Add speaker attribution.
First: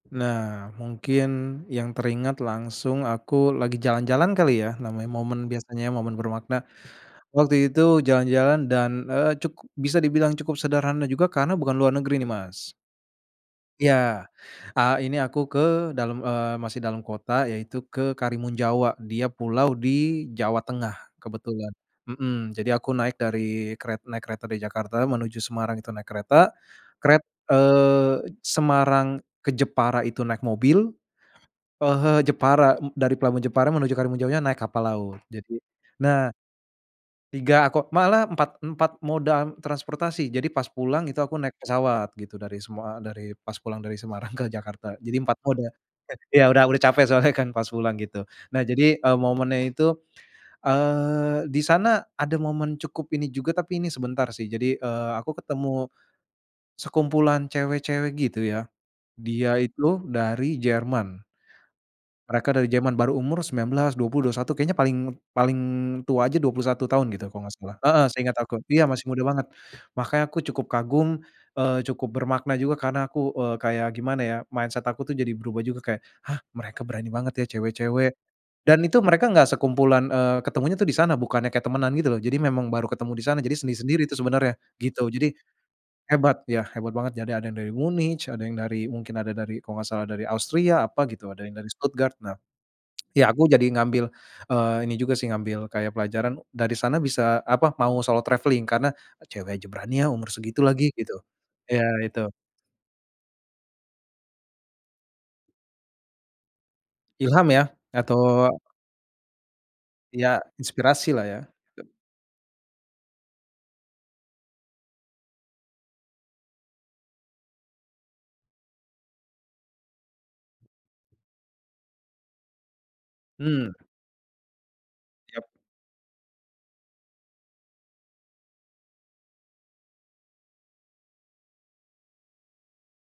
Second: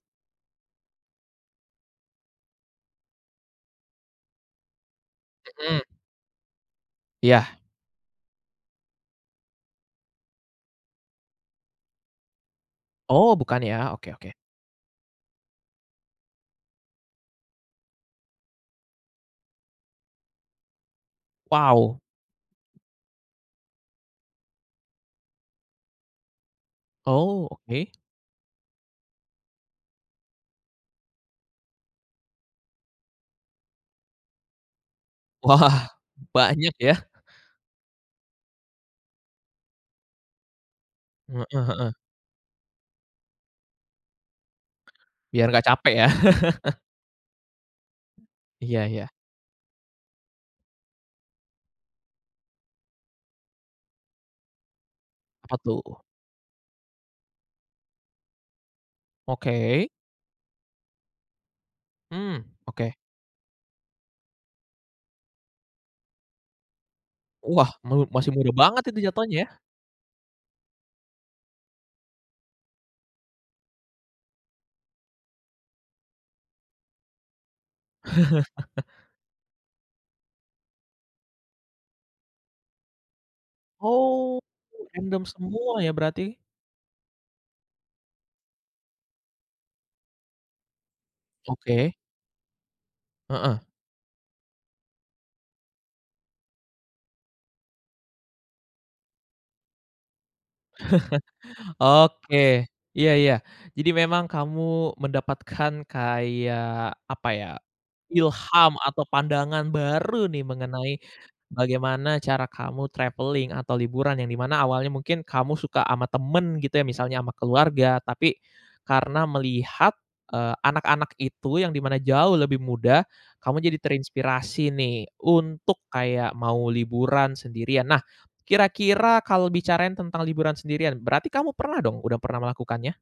Speaker 1: Nah mungkin yang teringat langsung aku lagi jalan-jalan kali ya namanya momen
Speaker 2: Mhm.
Speaker 1: biasanya momen bermakna, waktu
Speaker 2: Iya.
Speaker 1: itu jalan-jalan dan, eee, cukup bisa dibilang cukup sederhana juga karena bukan luar negeri nih, Mas.
Speaker 2: Oh bukan ya?
Speaker 1: Iya,
Speaker 2: oke oke.
Speaker 1: eee, ini aku ke dalem, eee, masih dalam kota yaitu ke Karimun Jawa dia pulau di Jawa Tengah kebetulan,
Speaker 2: Wow.
Speaker 1: mhm, jadi aku naik dari keret naik kereta dari Jakarta menuju Semarang itu naik kereta, keret
Speaker 2: Oh oke.
Speaker 1: eee, Semarang ke Jepara itu naik mobil, eee, he Jepara m dari pelabuhan Jepara menuju Karimun Jawanya naik kapal laut jadi
Speaker 2: Wah
Speaker 1: nah.
Speaker 2: banyak ya?
Speaker 1: 3 kok malah empat empat moda transportasi jadi pas pulang itu aku
Speaker 2: Mmm,
Speaker 1: naik
Speaker 2: heeh.
Speaker 1: pesawat gitu dari semua dari pas pulang dari Semarang ke Jakarta jadi 4
Speaker 2: Biar
Speaker 1: moda,
Speaker 2: nggak capek ya.
Speaker 1: iya udah udah capek soalnya kan pas pulang gitu nah
Speaker 2: Iya
Speaker 1: jadi,
Speaker 2: iya.
Speaker 1: eee, momennya itu, eee, disana ada momen cukup ini juga tapi ini sebentar sih jadi, eee, aku
Speaker 2: Apa
Speaker 1: ketemu,
Speaker 2: tuh?
Speaker 1: sekumpulan cewek-cewek gitu ya, dia
Speaker 2: Oke?
Speaker 1: itu dari Jerman.
Speaker 2: Mmm,
Speaker 1: Mereka dari Jerman
Speaker 2: oke.
Speaker 1: baru umur 19, 20, 21 kayaknya paling paling tua aja 21 tahun gitu kalau nggak
Speaker 2: Wah
Speaker 1: salah, heeh,
Speaker 2: melu masih
Speaker 1: seinget
Speaker 2: muda
Speaker 1: aku
Speaker 2: banget
Speaker 1: iya
Speaker 2: itu
Speaker 1: masih muda
Speaker 2: jatuhnya
Speaker 1: banget
Speaker 2: ya?
Speaker 1: makanya aku cukup kagum, eee, cukup bermakna juga karena aku, eee, kayak gimana ya mindset aku tuh jadi berubah juga kayak, "Hah, mereka berani banget ya cewek-cewek," dan itu mereka gak sekumpulan, eee, ketemunya tuh disana bukannya kayak temenan gitu loh jadi memang baru ketemu disana jadi sendiri-sendiri tuh
Speaker 2: Oh
Speaker 1: sebenarnya gitu
Speaker 2: random
Speaker 1: jadi,
Speaker 2: semua ya berarti?
Speaker 1: hebat ya hebat banget jadi ada yang dari Munich ada yang dari mungkin ada dari kalau gak salah dari Austria apa gitu ada yang dari
Speaker 2: Oke.
Speaker 1: Stuttgart nah, ya aku
Speaker 2: Heeh.
Speaker 1: jadi ngambil, eee, ini juga sih ngambil kayak pelajaran dari sana bisa apa mau solo travelling karena, cewek aja berani ya umur segitu lagi gitu, iya itu.
Speaker 2: Oke iya iya, jadi memang kamu mendapatkan kayak apa
Speaker 1: Ilham
Speaker 2: ya?
Speaker 1: ya atau
Speaker 2: Ilham atau pandangan baru
Speaker 1: ya
Speaker 2: nih mengenai,
Speaker 1: inspirasi lah ya. [unintelligible]
Speaker 2: bagaimana cara kamu travelling atau liburan yang dimana awalnya mungkin kamu suka ama temen gitu ya misalnya sama keluarga tapi, karena melihat, eee, anak-anak itu yang dimana jauh lebih muda, kamu
Speaker 1: Mmm.
Speaker 2: jadi terinspirasi nih
Speaker 1: Ya.
Speaker 2: untuk kayak mau liburan sendirian nah, kira-kira kalau bicarain tentang liburan sendirian berarti kamu pernah dong? Udah pernah melakukannya?